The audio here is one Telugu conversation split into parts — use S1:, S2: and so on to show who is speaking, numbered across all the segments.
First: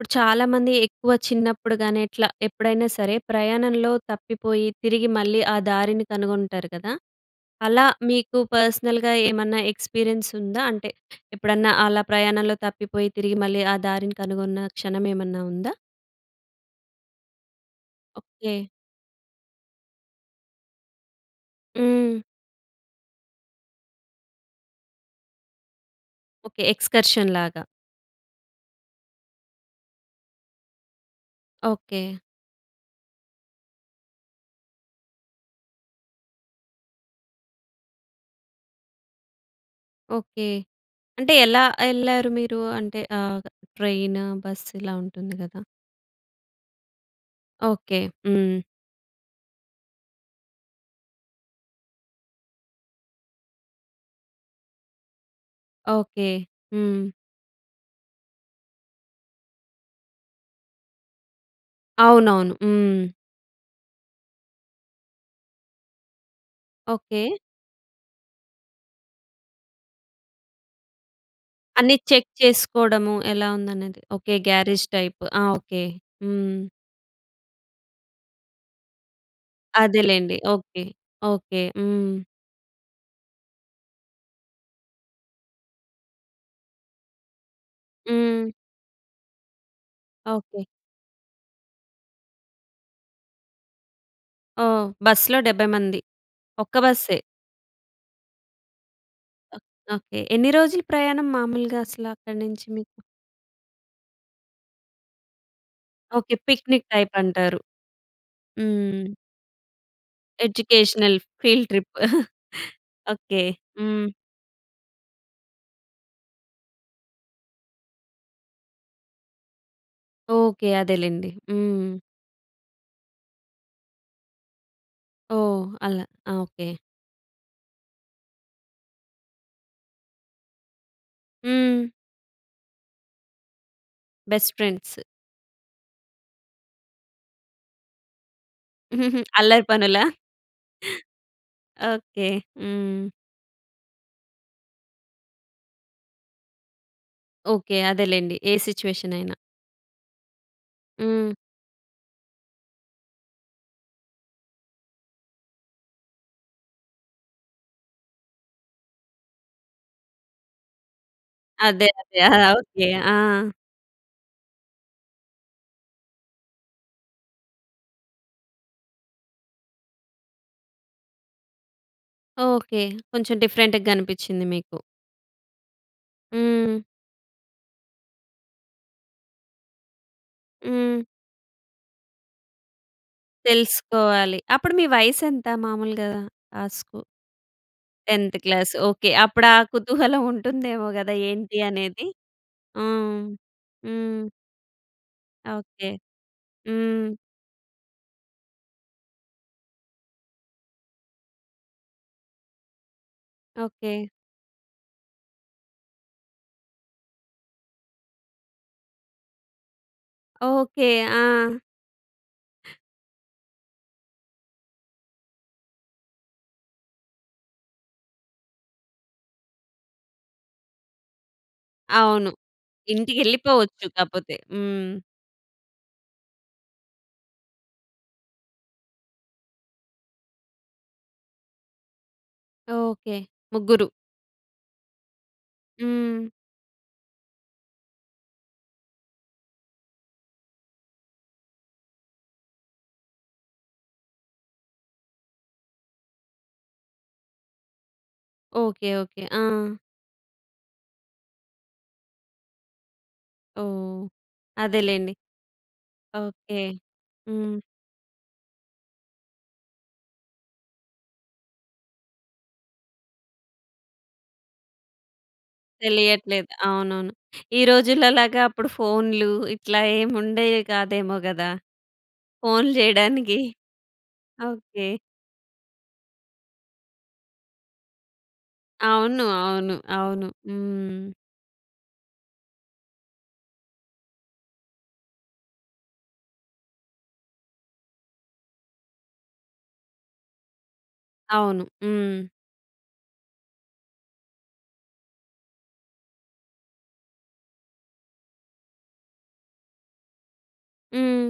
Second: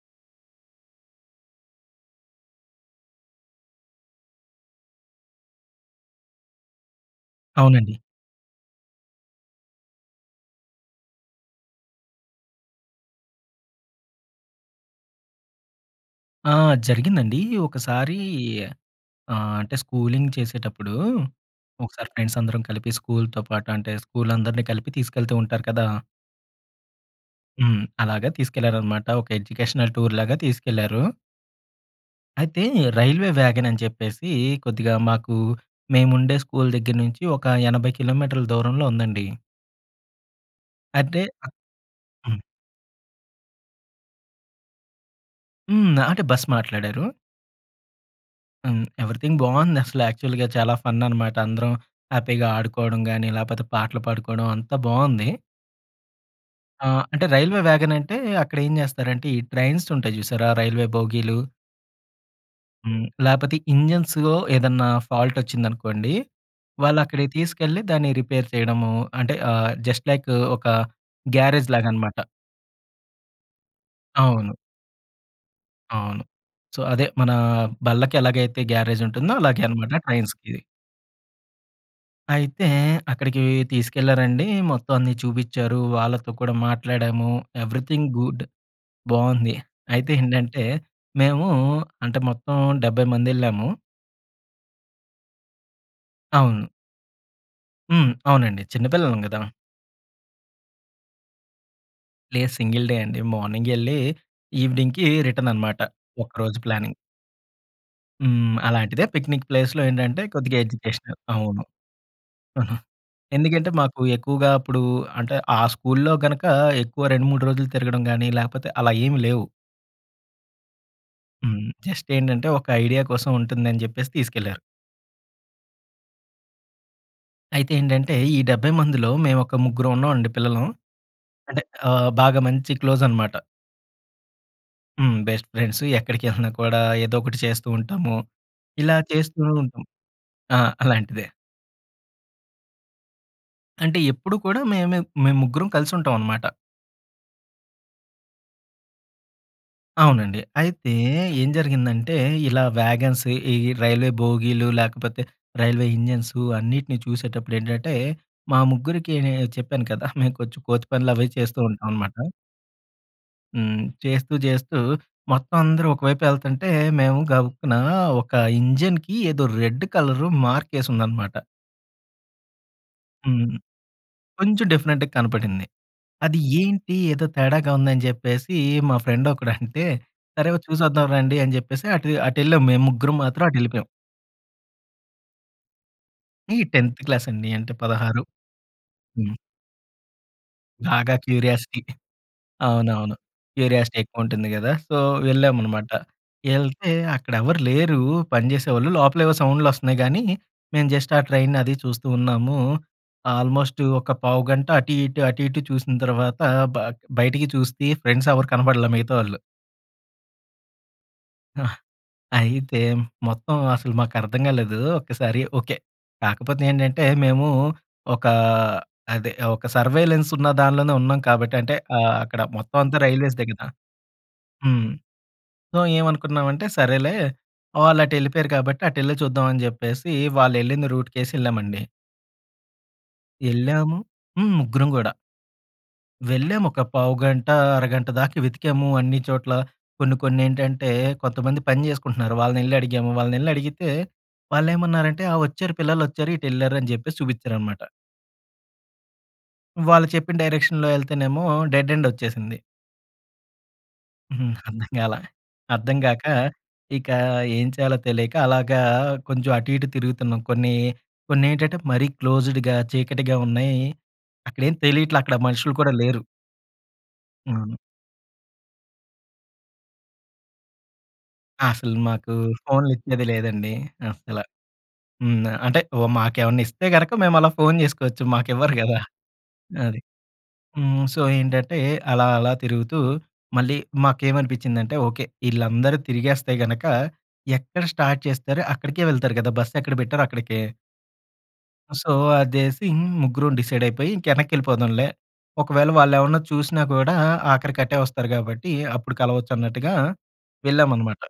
S1: ఇప్పుడు, చాలా మంది ఎక్కువ చిన్నప్పుడు గాని ఎట్లా, ఎప్పుడైనా సరే ప్రయాణంలో తప్పిపోయి తిరిగి మళ్ళీ ఆ దారిని కనుగొంటారు గదా! అలా
S2: అవునండి.
S1: మీకు పర్సనల్‌గా ఏమన్నా ఎక్స్‌పీరియన్స్ ఉందా? అంటే ఎప్పుడన్నా అలా ప్రయాణంలో తప్పిపోయి, తిరిగి మళ్ళీ ఆ దారిని కనుగొన్న క్షణం ఏమన్నా ఉందా?
S2: ఆ! జరిగిందండి. ఒకసారి
S1: ఓకే.
S2: ఆహ్, అంటే స్కూలింగ్ చేసేటప్పుడు, ఒకసారి
S1: హ్మ్.
S2: ఫ్రెండ్స్ అందరం కలిపి స్కూల్‌తో పాటు అంటే స్కూల్ అందరినీ కలిపి తీసుకెళ్తూ ఉంటారు కదా!
S1: ఓకే. ఎక్స్‌కర్షన్‌లాగా?
S2: హ్మ్. అలాగా తీసుకెళ్లారన్నమాట. ఒక ఎడ్యుకేషనల్ టూర్ లాగా తీసుకెళ్లారు.
S1: ఓకే.
S2: అయితే రైల్వే వ్యాగన్ అని జెప్పేసి కొద్దిగా మాకు మేము ఉండే స్కూల్ దగ్గర నుంచి ఒక 80 కిలోమీటర్‌ల దూరంలో ఉందండి.
S1: ఓకే.
S2: అంటే,
S1: అంటే
S2: అక్
S1: ఎలా ఎళ్లారు
S2: హ్మ్.
S1: మీరు? అంటే ఆహ్, ట్రైనా? బస్ ఇలా ఉంటుంది గదా!
S2: హ్మ్. ఆ! అంటే బస్ మాట్లాడారు.
S1: ఓకే. హ్మ్.
S2: హ్మ్. ఎవ్రీథింగ్ బావుంది అసలు యాక్చువల్‌గా చాలా ఫన్ అనమాట. అందరం హ్యాపీగా ఆడుకోవడం గాని, లేపోతే పాటలు పాడుకోవడం అంతా బావుంది.
S1: ఓకే.
S2: ఆ!
S1: హ్మ్.
S2: అంటే రైల్వే వ్యాగన్ అంటే అక్కడేం జెస్తారంటే, ఈ ట్రైన్స్ ఉంటాయి జూసారా రైల్వే బోగీలు?
S1: అవునవును. హ్మ్.
S2: హ్మ్. లేకపోతే ఇంజిన్స్‌లో ఏదన్నా ఫాల్ట్ వచ్చిందనుకోండి వాళ్ళక్కడికి
S1: ఓకే.
S2: తీసుకెళ్లి దాన్ని రిపేర్ చేయడము అంటే ఆహ్! జస్ట్ లైక్ ఒక గ్యారేజ్
S1: అన్నీ
S2: లాగన్నమాట.
S1: చెక్ చేసుకోడము ఎలా ఉందనేది ఓకే.
S2: అవును.
S1: గ్యారేజ్ టైప్ ఆ! ఓకే.
S2: అవును.
S1: హ్మ్.
S2: సో, అదే మన బళ్ళకి ఎలాగైతే గ్యారేజ్ ఉంటుందో అలాగే అన్నమాట
S1: అదేలెండి
S2: ట్రైన్స్‌‌కిది.
S1: ఓకే. ఓకే. హ్మ్.
S2: అయితే అక్కడికి తీసుకెళ్లారండి. మొత్తమన్నీ చూపించారు. వాళ్ళతో కూడా మాట్లాడాము. ఎవరీథింగ్ గుడ్
S1: హ్మ్.
S2: బాగుంది. అయితే
S1: ఓకే.
S2: ఏంటంటే మేము అంటే మొత్తం 70 మందెళ్ళాము.
S1: ఓహ్! బస్సులో 70 మంది.
S2: అవును.
S1: ఒక్క బస్సే.
S2: హ్మ్. అవునండి. చిన్న పిల్లలం గదా!
S1: ఓహ్! ఓకే. ఎన్ని రోజులు ప్రయాణం మాములుగా అసల అక్కడి
S2: లేదు.
S1: నుంచి
S2: సింగిల్ డే
S1: మీకు?
S2: అండి మార్నింగ్ వెళ్లి ఎవెనింగ్‌కీ రిటర్న్ అన్నమాట ఒక్క
S1: ఓకే.
S2: రోజు
S1: పిక్నిక్
S2: ప్లానింగ్.
S1: టైపంటారు.
S2: హ్మ్. అలాంటిదే
S1: హ్మ్.
S2: పిక్నిక్ ప్లేస్‌లో ఏంటంటే కొద్దిగా ఎడ్యుకేషనల్.
S1: ఎడ్యుకేషనల్
S2: అవును.
S1: ఫీల్డ్ ట్రిప్
S2: హుహు.
S1: ఓకే.
S2: ఎందుకంటే మాకు
S1: హ్మ్.
S2: ఎక్కువగా అప్పుడు అంటే ఆ స్కూలులో గనుక ఎక్కువ 2, 3 రోజులు తిరగడం గాని లేకపోతే అలా ఏమి లేవు.
S1: ఓకే. అదే లేండి.
S2: హ్మ్.
S1: హ్మ్.
S2: జస్ట్ ఏంటంటే ఒక ఐడియా కోసం ఉంటుందని జెప్పేసి తీసుకెళ్లారు.
S1: ఓహ్! అలా ఓకే.
S2: అయితే ఏంటంటే ఈ 70 మందిలో మేము ఒక ముగ్గురం ఉన్నామండి పిల్లలం. అంటే
S1: హ్మ్.
S2: ఆహ్, బాగా మంచి క్లోజనమాట.
S1: Best friends.
S2: హ్మ్. బెస్ట్ ఫ్రెండ్స్ ఎక్కడికేళ్ళినా కూడా ఏదో ఒకటి చేస్తూ ఉంటాము. ఇలా చేస్తూ
S1: అల్లరి
S2: ఉం
S1: పనుల.
S2: ఆ! అలాంటిదే.
S1: ఓకే. హ్మ్.
S2: అంటే ఎప్పుడు కూడా మే‌మే మేము ముగ్గురం కలిసి ఉంటాం అన్నమాట.
S1: ఓకే. అదేలెండి ఏ సిట్యుయేషనయినా.
S2: అవునండి. అయితే
S1: హ్మ్.
S2: ఏం జరిగిందంటే, ఇలా వ్యాగన్స్ ఈ రైల్వే బోగీలు, లేకపోతే రైల్వే ఇంజిన్స్ అన్నిటిని చూసేటప్పుడు ఏంటంటే, మా ముగ్గురికి నేను చెప్పాను కదా! మేము కొంచెం కో‌తి పనులు అవి చేస్తూ
S1: అదే
S2: ఉంటాం అనమాట.
S1: అదే. ఆ! ఓకే ఆ!
S2: హ్మ్. చేస్తూ చేస్తూ మొత్తం అందరూ ఒకవైపు వెళ్తుంటే, మేము గబుక్కున ఒక ఇంజిన్‌కీ ఏదో రెడ్ కలర్ మార్కేసి ఉందన్నమాట.
S1: ఓకే. కొంచెం
S2: హ్మ్.
S1: డిఫరెంట్‌గా కనిపించింది
S2: కొంచెం
S1: మీకు.
S2: డిఫరెంట్‌గా కనపడింది. అది
S1: హ్మ్.
S2: ఏంటి ఏదో తేడాగా ఉంది అని చెప్పేసి, మా ఫ్రెండొకడంటే సరే చూసి
S1: హ్మ్.
S2: వద్దాం రండి అని చెప్పేసి అటు, అటెళ్ళాం మేము ముగ్గురం మాత్రం అటెళ్ళిపోయాం.
S1: తెలుసుకోవాలి. అప్పుడు మీ వయసెంత మాములుగా
S2: ఈ
S1: ఆ స్కూ
S2: 10థ్ క్లాస్ అండి అంటే 16.
S1: 10థ్ క్లాస్ ఓకే.
S2: హ్మ్.
S1: అప్పుడు ఆ కుతూహలం ఉంటుందేమో
S2: బాగా
S1: కదా! ఏంటి
S2: క్యూరియాసిటీ.
S1: అనేది.
S2: అవునవును.
S1: హ్మ్.
S2: క్యూరియాసిటీ ఎక్కువ
S1: హ్మ్.
S2: ఉంటుంది కదా! So,
S1: okay.
S2: వెళ్ళామనమాట వెళ్తే,
S1: హ్మ్.
S2: అక్కడ ఎవరు లేరు పనిచేసేవాళ్ళు లోపల ఏవో సౌండ్లు వస్తున్నాయి గానీ మేము జస్ట్ ఆ ట్రైనది చూస్తూ ఉన్నాము. Almost
S1: okay.
S2: ఒక పావుగంట అటు ఇటు, అటు ఇటు చూసిన తర్వాత బ బయటికి చూ‌స్తి ఫ్రెండ్స్ ఎవరు కనపడలే మిగతావాళ్ళు.
S1: ఓకే. ఆ!
S2: అయితే మొత్తం అసలు మాకర్థం కాలేదు ఒక్కసారి, ఓకే. కాకపోతే ఏంటంటే మేము ఒక అదే ఒక సర్వేలెన్స్ ఉన్న దాంట్లోనే ఉన్నాం కాబట్టి అంటే ఆహ్,
S1: అవును.
S2: అక్కడ మొత్తం అంతా రైల్వేస్‌దే కదా!
S1: ఇంటికెళ్ళిపోవచ్చు కాపోతే.
S2: హ్మ్.
S1: హ్మ్.
S2: సో, ఏమనుకున్నామంటే సరేలే వాళ్ళు అటెళ్ళిపోయారు కాబట్టి, అటెళ్ళి చూద్దాం అని చెప్పేసి వాళ్ళు వెళ్ళింది రూట్‌కేసి ఎళ్ళామండి.
S1: ఓకే. ముగ్గురు.
S2: ఎళ్ళాము హ్మ్. ముగ్గురం కూడా.
S1: హ్మ్.
S2: వెళ్ళాము. ఒక పావుగంట, అరగంట దాకా వెతికాము అన్ని చోట్ల. కొన్ని కొన్నేంటంటే కొంతమంది పని చేసుకుంటున్నారు. వాళ్ళనెళ్లి అడిగాము. వాళ్ళనెళ్లి అడిగితే వాళ్ళేమన్నారంటే, "ఆ! వచ్చారు. పిల్లలొచ్చారు. ఇటెళ్లారు" అని చెప్పేసి చూపించారన్నమాట.
S1: ఓకే. ఓకే. ఆ!
S2: వాళ్ళు చెప్పిన డైరెక్షన్‌లో ఎళ్తేనేమో డెడ్ ఎండ్ ఒచ్చేసింది.
S1: ఓహ్!
S2: అర్థం
S1: అదేలేండి.
S2: కాలా. అర్థం కాక,
S1: ఓకే.
S2: ఇక
S1: హ్మ్.
S2: ఏం చేయాలో తెలియక అలాగా కొంచెం అటు ఇటు తిరుగుతున్నాం. కొన్ని కొన్నేంటంటే మరీ క్లోజ్డ్‌గా చీకటిగా ఉన్నాయి. అక్కడేం తెలియట్లే. అక్కడ మనుషులు కూడా లేరు.
S1: తెలియట్లేదు. అవునవును. ఈ
S2: అవును.
S1: రోజుల్లో లాగా అప్పుడు ఫోనులు ఇట్లా ఏముండేయే కాదేమో కదా!
S2: అసలు మాకు
S1: ఫోనులు
S2: ఫోనులు ఇచ్చేది
S1: చేయడానికి.
S2: లేదండి అసల.
S1: ఓకే.
S2: హ్మ్. అంటే ఓ మాకేమన్నా ఇస్తే గనక మేము అలా ఫోను చేసుకోవచ్చు. మాకివ్వరు కదా!
S1: అవును. అవును.
S2: అది.
S1: అవును.
S2: హ్మ్.
S1: హ్మ్.
S2: సో, ఏంటంటే అలా అలా తిరుగుతూ మళ్ళీ మాకేమనిపించిందంటే ఓకే. వీళ్ళందరూ తిరిగేస్తే గనుక ఎక్కడ స్టార్ట్ చేస్తారో అక్కడికే వెళ్తారు కదా! బస్సు ఎక్కడ పెట్టారో అక్కడికే.
S1: అవును.
S2: సో,
S1: హ్మ్.
S2: అదేసి ముగ్గురుం డిసైడ్ అయిపోయి ఇంకెనక్కి ఎళ్ళిపోదాంలే. ఒకవేళ వాళ్ళేవన్నా చూసినా కూడా ఆఖరికి అటే వస్తారు కాబట్టి అప్పుడు కలవచ్చు అన్నట్టుగా వెళ్ళాం అన్నమాట.
S1: హ్మ్.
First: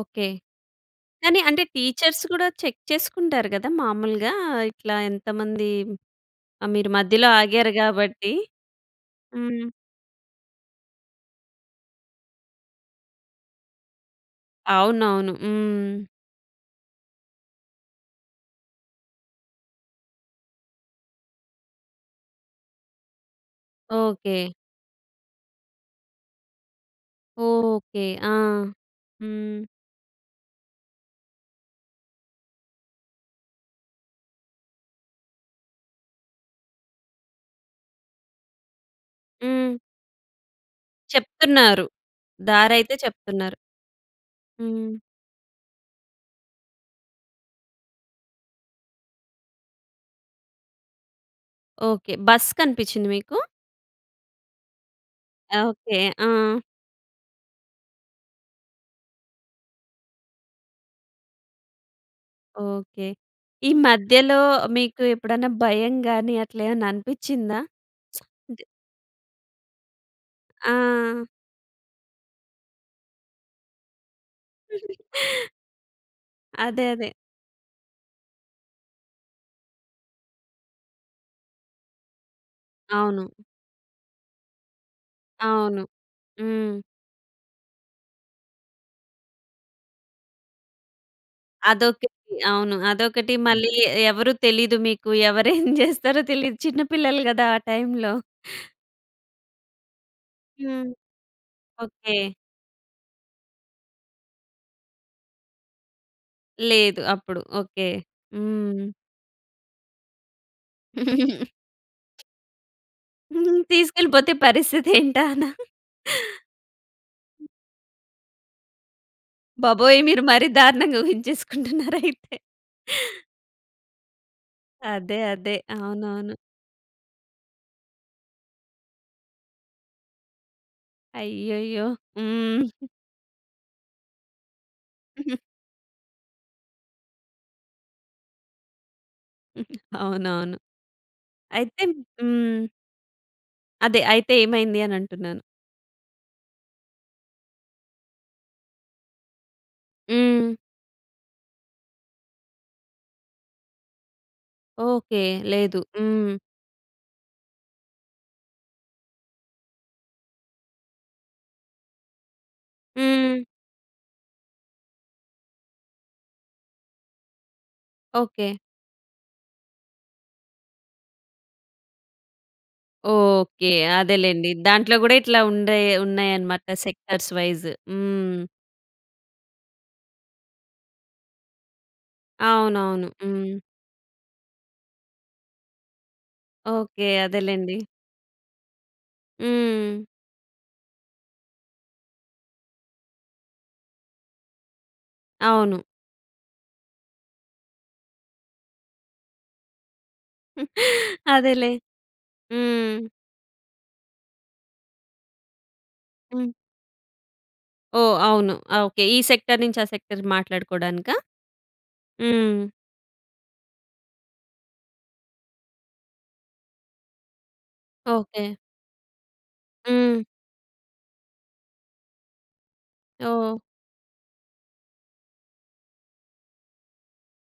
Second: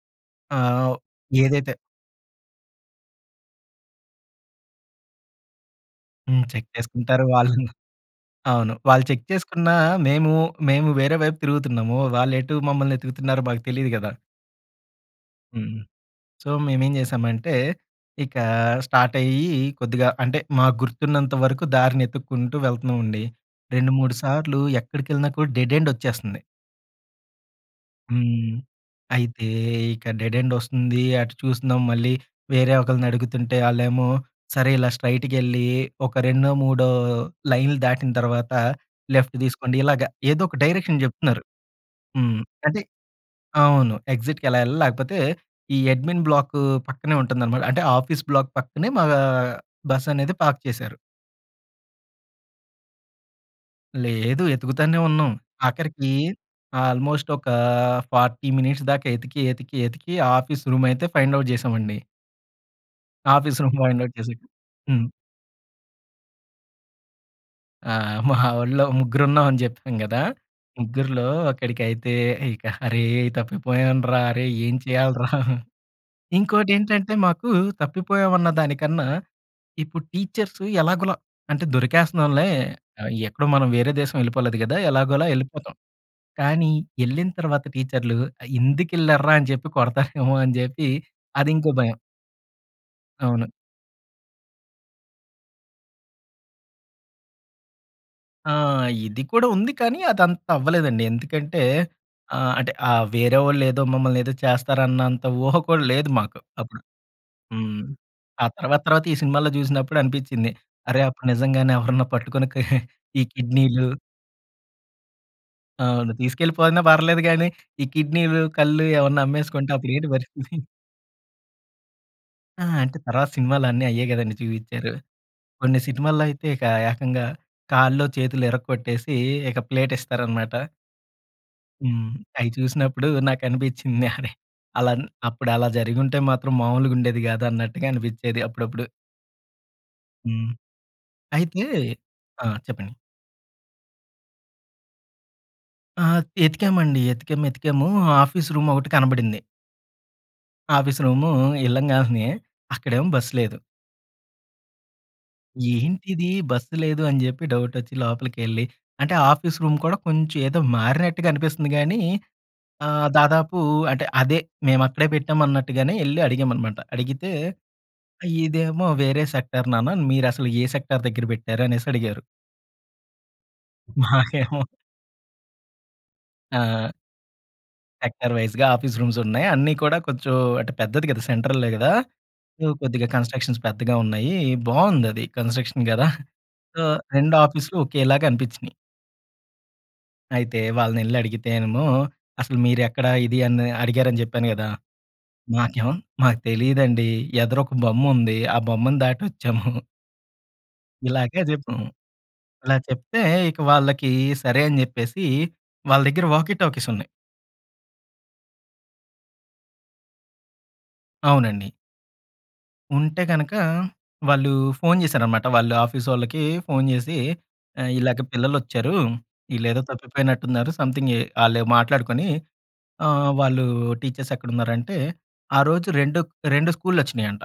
S1: ఓకే.
S2: ఆహ్, ఓహ్!
S1: కానీ అంటే
S2: ఏదైతే
S1: టీచర్స్ కూడా చెక్ చేసుకుంటారు కదా! మాములుగా ఇట్లా ఎంతమంది
S2: హ్మ్. చెక్
S1: ఆహ్, మీరు
S2: చేసుకుంటారు
S1: మధ్యలో
S2: వాళ్ళు.
S1: ఆగారు కాబట్టి.
S2: అవును. వాళ్ళు చెక్
S1: హ్మ్.
S2: చేసుకున్నా మేము, మేము వేరే వైపు తిరుగుతున్నాము. వాళ్ళు ఎటు మమ్మల్ని వెతుకుతున్నారో మాకు తెలీదు కదా!
S1: అవునవును.
S2: హ్మ్.
S1: హ్మ్.
S2: సో, మేమేం చేసామంటే, ఇక స్టార్టయ్యి కొద్దిగా అంటే మాకు గుర్తున్నంత వరకు దారిని ఎతుక్కుంటూ వెళ్తున్నామండి. 2, 3
S1: ఓకే.
S2: సార్లు ఎక్కడికెళ్ళినా కూడా డెడ్ ఎండొచ్చేస్తుంది.
S1: ఓకే. ఆ!
S2: హ్మ్. అయితే
S1: హ్మ్.
S2: ఇక్కడ డెడ్ ఎండొస్తుంది అటు చూస్తున్నాం మళ్ళీ వేరే ఒకళ్ళని అడుగుతుంటే ఆళ్ళేమో సరే ఇలా స్ట్రెయిట్‌గా ఎళ్లి ఒక రెండో మూడో లైన్లు దాటిన తర్వాత లెఫ్ట్
S1: హ్మ్.
S2: తీసుకోండి ఇలాగ. ఏదో ఒక డైరెక్షన్ చెప్తున్నారు.
S1: చెప్తున్నారు.
S2: హ్మ్. అంటే
S1: దారైతే చెప్తున్నారు.
S2: అవును. ఎగ్జిట్‌కెలా ఎళ్ళాలి
S1: హ్మ్.
S2: లేకపోతే ఈ అడ్మిన్ బ్లాకు పక్కనే ఉంటుందన్నమాట. అంటే ఆఫీస్ బ్లాక్ పక్కనే మా బస్సనేది పార్క్ చేశారు.
S1: ఓకే. బస్సు కనిపించింది మీకు?
S2: లేదు ఎతుకుతనే ఉన్నాం.
S1: ఆ! ఓకే.
S2: ఆఖరికి
S1: ఆ!
S2: ఆల్‌మోస్ట్ ఒక 40 మినిట్స్ దాకా ఎతికి, ఎతికి, ఎతికి ఆఫీస్ రూమ్ అయితే ఫైండ్ ఔట్ చేశామండి.
S1: ఓకే.
S2: ఆఫీస్
S1: ఈ
S2: రూమ్ ఫైండ్ ఔట్ చేసేక
S1: మధ్యలో మీకు
S2: హ్మ్.
S1: ఎప్పుడైనా భయం గాని అట్లా ఏమన్నా అనిపించిందా?
S2: ఆ! మా
S1: అంటే
S2: ఓళ్ళో ముగ్గురు ఉన్నాం అని చెప్పాం కదా! ముగ్గురిలో
S1: ఆ!
S2: ఒకడికైతే, ఇక "అరే తప్పిపోయాను రా! అరే ఏం చేయాలి రా!" ఇంకోటి
S1: అదే అదే.
S2: ఏంటంటే, మాకు తప్పిపోయాం అన్న దానికన్నా ఇప్పుడు టీచర్స్ ఎలాగోలా అంటే దొరికేస్తున్నాంలే ఆహ్,
S1: అవును.
S2: ఎక్కడో మనం వేరే దేశం వెళ్ళిపోలేదు కదా! ఎలాగోలా వెళ్ళిపోతాం.
S1: అవును.
S2: కానీ
S1: హ్మ్.
S2: ఎళ్ళిన తర్వాత టీచర్లు ఆహ్, ఎందుకెళ్లారు రా! అని చెప్పి కొడతారేమో అని చెప్పి అది ఇంకో భయం.
S1: అదొకటి. అవును. అదొకటి
S2: అవును.
S1: మళ్ళీ ఏ ఎవరు తెలీదు మీకు. ఎవరేం చేస్తారో తెలీదు. చిన్న పిల్లలు కదా! ఆ టైంలో.
S2: ఆ! ఇది కూడా ఉంది కానీ అదంతా
S1: హ్మ్.
S2: అవ్వలేదండి ఎందుకంటే
S1: ఓకే
S2: ఆహ్, అంటే ఆ వేరే వాళ్ళు ఏదో మమ్మల్ని ఏదో చేస్తారు అన్నంత ఊహ కూడా లేదు మాకు అప్పుడు.
S1: లేదు. అప్పుడు
S2: హ్మ్.
S1: ఓకే.
S2: ఆ తర్వాత,
S1: హ్మ్.
S2: తర్వాత ఈ సినిమాలో చూసినప్పుడు అనిపించింది అరె అప్పుడు నిజంగానే ఎవరైనా పట్టుకొని ఈ కిడ్నీ‌లు
S1: తీసుకెళ్ళిపోతే పరిస్థితేంటా అనా?
S2: అవును. తీసుకెళ్ళిపోయినా పర్లేదు కానీ, ఈ కిడ్నీలు, కళ్ళు ఏమన్నా అమ్మేసుకుంటే అప్పుడు
S1: బాబోయ్!
S2: ఏంటి
S1: మీరు మరి
S2: పరిస్థితి?
S1: దారుణంగా ఊహించేసుకుంటున్నారు అయితే.
S2: ఆ! అంటే తర్వాత సినిమాలన్నీ అయ్యే చూయిచారు.
S1: అదే, అదే,
S2: కొన్ని సినిమాల్లో
S1: అవునవును.
S2: అయితే ఇక ఏకంగా కాల్లో చేతులో ఇరక్కొట్టేసి ఇక ప్లేటిస్తారనమాట.
S1: అయ్యయ్యో.
S2: హ్మ్. అయి
S1: హ్మ్.
S2: చూసినప్పుడు నాకనిపించింది. అలా అప్పుడలా జరిగుంటే మాత్రం మామూలుగా ఉండేది కాదు అన్నట్టుగా అనిపించేది అప్పుడప్పుడు. హ్మ్.
S1: అవునవును.
S2: అయితే
S1: అయితే
S2: ఆ!
S1: హ్మ్.
S2: చెప్పండి?
S1: అదే. అయితే ఏమైంది అనంటున్నాను.
S2: ఆ! ఎతికామండి. ఎతికాం. ఏతికాము ఆఫీస్ రూమొకటి కనబడింది.
S1: హ్మ్.
S2: ఆఫీస్ రూము ఎళ్ళంగాలినే అక్కడేమో బస్సు లేదు.
S1: ఓకే. లేదు.
S2: ఏంటిది
S1: హ్మ్.
S2: బస్సు లేదు అని చెప్పి డౌటొచ్చి లోపలికెళ్లి, అంటే ఆఫీస్ రూమ్ కూడా కొంచెం ఏదో మారినట్టుగా అనిపిస్తుంది కానీ ఆహ్,
S1: హ్మ్.
S2: దాదాపు అంటే అదే మేము అక్కడే పెట్టాం అన్నట్టుగానే వెళ్లి అడిగాం అన్నమాట. అడిగితే
S1: ఓకే.
S2: "ఇదేమో వేరే సెక్టార్ నాన్న మీరసలు ఏ సెక్టార్ దగ్గర పెట్టారు" అనేసి అడిగారు.
S1: ఓకే. అదేలెండి!
S2: మాకేమో
S1: దాంట్లో కూడా ఇట్లా ఉండే ఉన్నాయి అన్నమాట.
S2: ఆ!
S1: Sectors wise.
S2: సెక్టార్
S1: హ్మ్.
S2: వైస్‌గా ఆఫీస్ రూమ్స్ ఉన్నాయి. అన్నీ కూడా కొంచెం అంటే పెద్దది కదా! సెంట్రల్‌లో కదా! ఏదో
S1: అవునవును.
S2: కొద్దిగా
S1: హ్మ్.
S2: కన్‌స్ట్రక్షన్స్ పెద్దగా ఉన్నాయి బాగుంది. అది కన్‌స్ట్రక్షన్స్ కదా! So,
S1: okay.
S2: 2
S1: అదేలెండి.
S2: ఆఫీసులు ఒకేలాగా అనిపించినీయి.
S1: హ్మ్.
S2: అయితే వాళ్ళని వెళ్లి అడిగితేనేమో, అసలు మీరెక్కడ ఇది అని అడిగారని చెప్పాను కదా!
S1: అవును.
S2: మాకేమో మాకు తెలీదండి ఎదురొక బొమ్ముంది ఆ బొమ్మను దాటొచ్చాము. ఇలాగే
S1: అదేలే.
S2: జెప్పాం. ఇలా
S1: హ్మ్.
S2: చెప్తే, ఇక వాళ్ళకి సరే అని జెప్పేసి వాళ్ళ దగ్గర
S1: హ్మ్.
S2: వాకీ టాకీస్ ఉన్నాయి.
S1: ఓహ్! అవును. ఓకే. ఈ సెక్టార్ నుంచి, ఆ సెక్టార్ మాట్లాడుకోవడానికా?
S2: అవునండి.
S1: హ్మ్.
S2: ఉంటే గనుక, వాళ్ళు ఫోను జేసారన్నమాట. వాళ్ళ ఆఫీ‌సొళ్ళకి ఫోను జేసి, "ఆహ్, ఇలాగ
S1: ఓకే.
S2: పిల్లలోచ్చారు. వీళ్ళేదో
S1: హ్మ్.
S2: తప్పిపోయినట్టున్నారు. సమ్‌థింగ్ ఏ" ఆళ్ళే మాట్లాడుకొని ఆహ్,
S1: ఓహ్!
S2: వాళ్ళు టీచర్స్ ఎక్కడ ఉన్నారు అంటే, ఆ రోజు రెండు రెండు స్కూల్లోచ్చినాయంట.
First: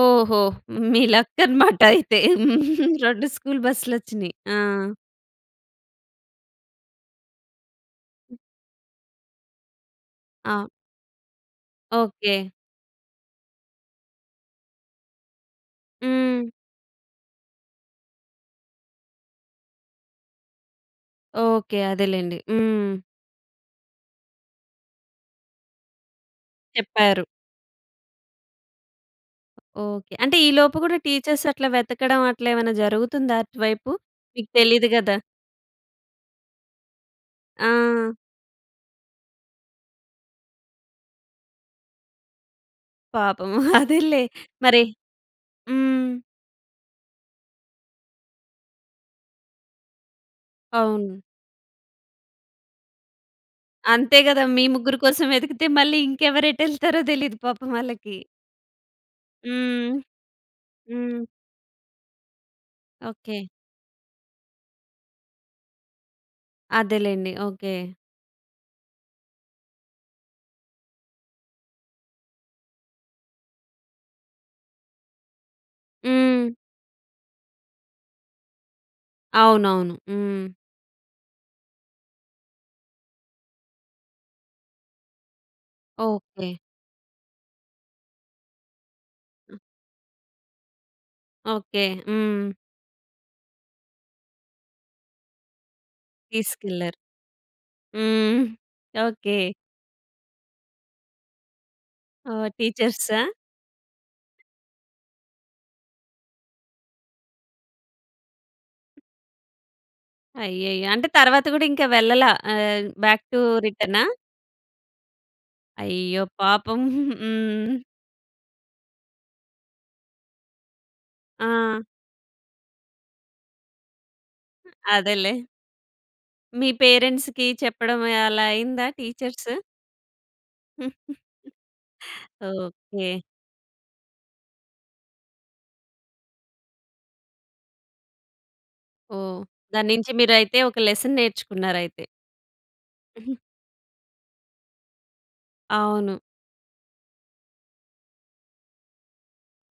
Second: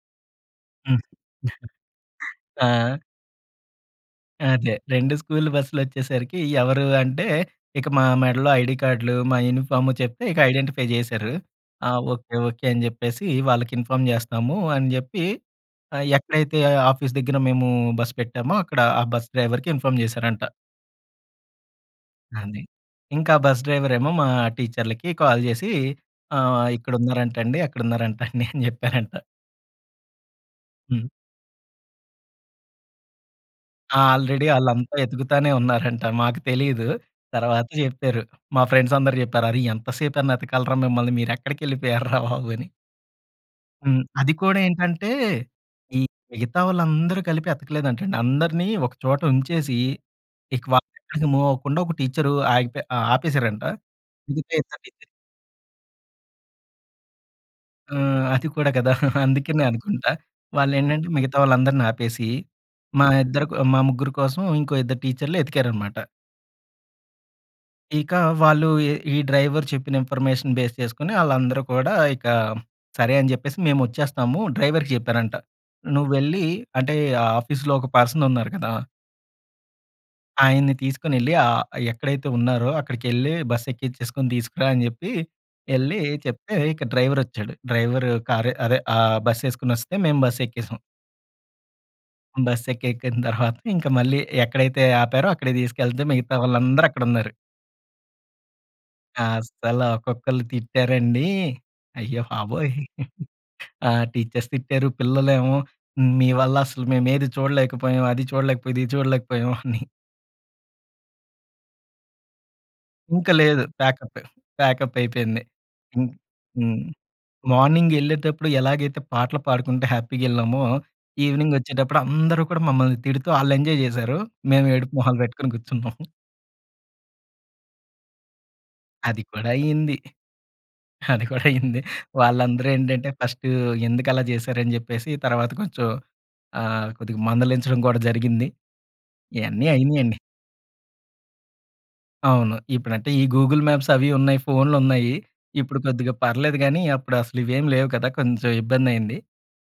S1: ఓహో!
S2: హ్మ్.
S1: మీ లక్ అనమాటయితే.
S2: ఆ!
S1: 2 స్కూల్ బస్సులొచ్చినియి. ఆ!
S2: అదే. 2 స్కూల్ బస్సులొచ్చేసరికి ఎవరు అంటే? ఇక మా
S1: హ్మ్.
S2: మెడలో ఐడీ కార్డులు, మా యూనిఫార్మ్ చెప్తే, ఇక
S1: ఆ!
S2: ఐడెంటిఫై జేసారు. "ఆ! Okay,
S1: okay.
S2: ఓకే." అని జెప్పేసి, "వాళ్ళకి ఇన్ఫార్మ్ జేస్తాము." అని జెప్పి ఆహ్,
S1: హ్మ్.
S2: ఎక్కడైతే ఆఫీస్ దగ్గర మేము బస్ పెట్టామో, అక్కడ ఆ బస్ డ్రైవర్‌కి ఇన్ఫామ్ చేసారంట.
S1: ఓకే. అదేలెండి.
S2: అది.
S1: హ్మ్.
S2: ఇంకా బస్ డ్రైవర్ ఏమో! మా టీచర్లకి కాల్ జేసి ఆహ్, ఆహ్,
S1: చెప్పారు.
S2: "ఇక్కడున్నారంటండి అక్కడున్నారంటండి" అని జెప్పారంట.
S1: ఓకే. అంటే ఈ లోపు గూడా,
S2: హ్మ్.
S1: టీచర్స్ అట్లా వెతకడం అట్లా ఏమన్నా జరుగుతుందా అటువైపు?
S2: ఆల్రెడీ
S1: మీకు తెలీదు
S2: ఆళ్ళంతా
S1: గదా!
S2: ఎతుకుతానే ఉన్నారంట. మాకు తెలీదు. తర్వాత
S1: ఆ!
S2: జెప్పారు. మా ఫ్రెండ్స్ అందరూ జెప్పారు. "అరె! ఎంత సేప‌నేతకాలిరా మిమ్మల్ని? మీరు ఎక్కడికెళ్ళిపోయరా బాబు!" అని.
S1: పాపం
S2: హ్మ్.
S1: అదేలే
S2: అది కూడా
S1: మరి
S2: ఏంటంటే, ఈ
S1: హ్మ్.
S2: మిగతా వాళ్ళందరూ కలిపి ఎతకలేదంటండి. అందరినీ ఒక చోట ఉంచేసి, ఇక
S1: అవును.
S2: వాళ్ళెక్కడికి మూవ్ అవ్వకుండా ఒక టీచరు ఆగిపో ఆ ఆపేశారంట.
S1: అంతే గదా!
S2: మిగతా
S1: మీ
S2: ఇద్దరు
S1: ముగ్గురు
S2: టీచరులు
S1: కోసం వెతికితే మళ్ళి ఇంకెవరు ఎటెల్తారో తెలియదు పాపం వాళ్ళకి.
S2: ఆహ్, అది కూడా కదా! అందుకనే
S1: హ్మ్.
S2: అనుకుంటా. వాళ్ళేంటంటే
S1: హ్మ్.
S2: మిగతా వాళ్ళందరిని ఆపేసి, మా
S1: ఓకే.
S2: ఇద్దరు కో మా ముగ్గురు కోసం ఇంకో ఇద్దరు టీచర్లు వెతికారన్నమాట.
S1: అదేలెండి. ఓకే.
S2: ఇక వాళ్ళు ఏ ఈ డ్రైవరు చెప్పిన ఇన్ఫర్మేషన్ బేస్ చేసుకొని ఆళ్ళందరూ కూడా ఇక సరే అని జెప్పేసి మేము వచ్చేస్తాము. డ్రైవరుకి జెప్పారంట. నువ్వు వెళ్లి
S1: హ్మ్.
S2: అంటే ఆఫీస్‌లో ఒక పర్సన్ ఉన్నారు కదా!
S1: అవునవును. హ్మ్.
S2: ఆయన్ని తీసుకొ‌నేళ్లి ఆహ్, "ఎక్కడైతే ఉన్నారో, అక్కడి‌కెళ్లి బస్సు ఎక్కించేసుకొని తీసుకురా." అని చెప్పి ఎళ్లి చెప్తే
S1: ఓకే.
S2: ఇక డ్రైవరొచ్చాడు. డ్రైవరు కారు అదే ఆ
S1: ఆ!
S2: బస్సేసుకొని వస్తే మేము బస్సెక్కేసాం.
S1: ఓకే. హ్మ్.
S2: బస్సెక్కెక్కిన తర్వాత ఇంకా మళ్ళీ ఎక్కడైతే ఆపారో అక్కడికి తీసుకెళ్తే మిగతా వాళ్ళందరూ
S1: తీసుకెళ్లారు.
S2: అక్కడున్నారు.
S1: హ్మ్. ఓకే.
S2: అస్సల ఒక్కొక్కళ్ళు తిట్టారండి. అయ్యో
S1: ఓహ్!
S2: బాబోయ్!
S1: టీచర్సా.
S2: ఆహ్, టీచర్స్ తిట్టారు. పిల్లలెమో "మీ వల్ల అసలు మేము ఏది చూడలేకపోయాం, అది చూడలేకపోయాం, ఇది చూడలేకపోయాము." అని.
S1: అయ్యయ్యో! అంటే తరువాత గూడా ఇంకా వెళ్ళల. ఆహ్, బాక్
S2: ఇంక
S1: టు
S2: లేదు.
S1: రిటర్నా?
S2: ప్యాకప్పె. ప్యాకప్ అయిపోయింది. ఇంక్
S1: అయ్యో! పాపం.
S2: హ్మ్.
S1: హ్మ్.
S2: మార్నింగెళ్ళేటప్పుడు ఎలాగైతే పాటలు పాడుకుంటే హ్యాపీగెళ్ళామో ఈవెనింగ్
S1: ఆ!
S2: ఒచ్చేటప్పుడు అందరూ కూడా మమ్మల్ని తిడుతూ ఆళ్ళెంజాయ్ జేసారు. మేము
S1: ఆహ్,
S2: ఏడుపు మొహాలు
S1: అదేలే.
S2: బెట్టుకొని గూర్చున్నాం.
S1: మీ పేరెంట్స్‌కి చెప్పడం అలా అయిందా
S2: అది కూడా
S1: టీచర్స్?
S2: అయింది. అది కూడా అయింది. వాళ్ళందరూ ఏంటంటే
S1: ఓకే.
S2: ఫస్ట్ "ఎందుకలా జేసారు?" అని జెప్పేసి తర్వాత కొంచెం ఆహ్, కొద్దిగా మందలించడం కూడా జరిగింది.
S1: ఓహ్!
S2: ఇయన్నీ
S1: దాన్నుంచి
S2: అయినియండి.
S1: మీరైతే ఒక లెసన్ నేర్చుకున్నారయితే.
S2: అవును. ఇప్పుడంటే ఈ
S1: హుహు.
S2: గూగుల్ మ్యాప్స్ అవి ఉన్నాయి. ఫోన్లు ఉన్నాయి. ఇప్పుడు కొద్దిగా
S1: అవును.
S2: పర్లేదు గానీ అప్పుడు అసలు ఇవేమి లేవు కదా! కొంచెం ఇబ్బందయింది.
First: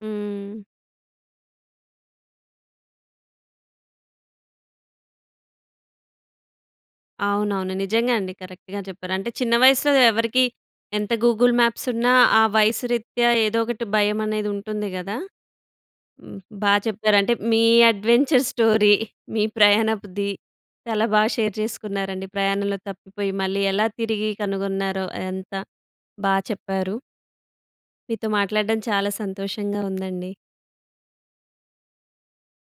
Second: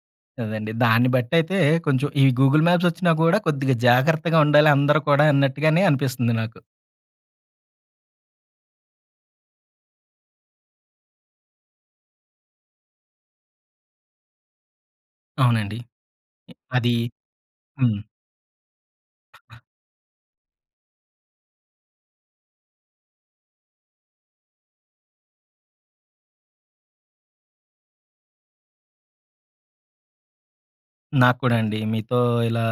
S1: హ్మ్.
S2: అదండి. దాన్ని బట్టి అయితే కొంచెం ఈ గూగుల్ మాప్స్ ఒచ్చినా గూడా కొద్దిగా జాగ్రత్తగా ఉండాలి అందరూ కూడా అన్నట్టుగానే అనిపిస్తుంది నాకు.
S1: అవునవును. నిజంగా అండి. కరెక్ట్‌గా జెప్పారు. అంటే చిన్న వయసులో ఎవరికీ ఎంత గూగుల్ మ్యాప్సున్న ఆ వయసు రీత్యా ఏదో ఒకటి భయం అనేది ఉంటుంది గదా!
S2: అవునండి.
S1: బా
S2: అది
S1: చెప్పారు. అంటే మీ
S2: హ్మ్.
S1: అడ్వెంచర్ స్టోరీ, మీ ప్రయాణపుది, చాలా బాగా షేర్ జేసుకున్నారండి. ప్రయాణంలో తప్పిపోయి మళ్ళీ ఎలా తిరిగి కనుగొన్నారో అదంతా బా చెప్పారు. మీతో మాట్లాడడం చాలా సంతోషంగా ఉందండి.
S2: నాకు కూడా అండి. మీతో ఇలా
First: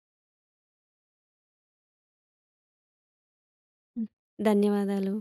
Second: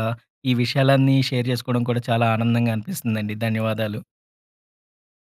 S2: ఈ విషయాలన్నీ షేర్ జేసుకోవడం కూడా చాలా ఆనందంగా అనిపిస్తుందండి. ధన్యవాదాలు.
S1: హ్మ్. ధన్యవాదాలు.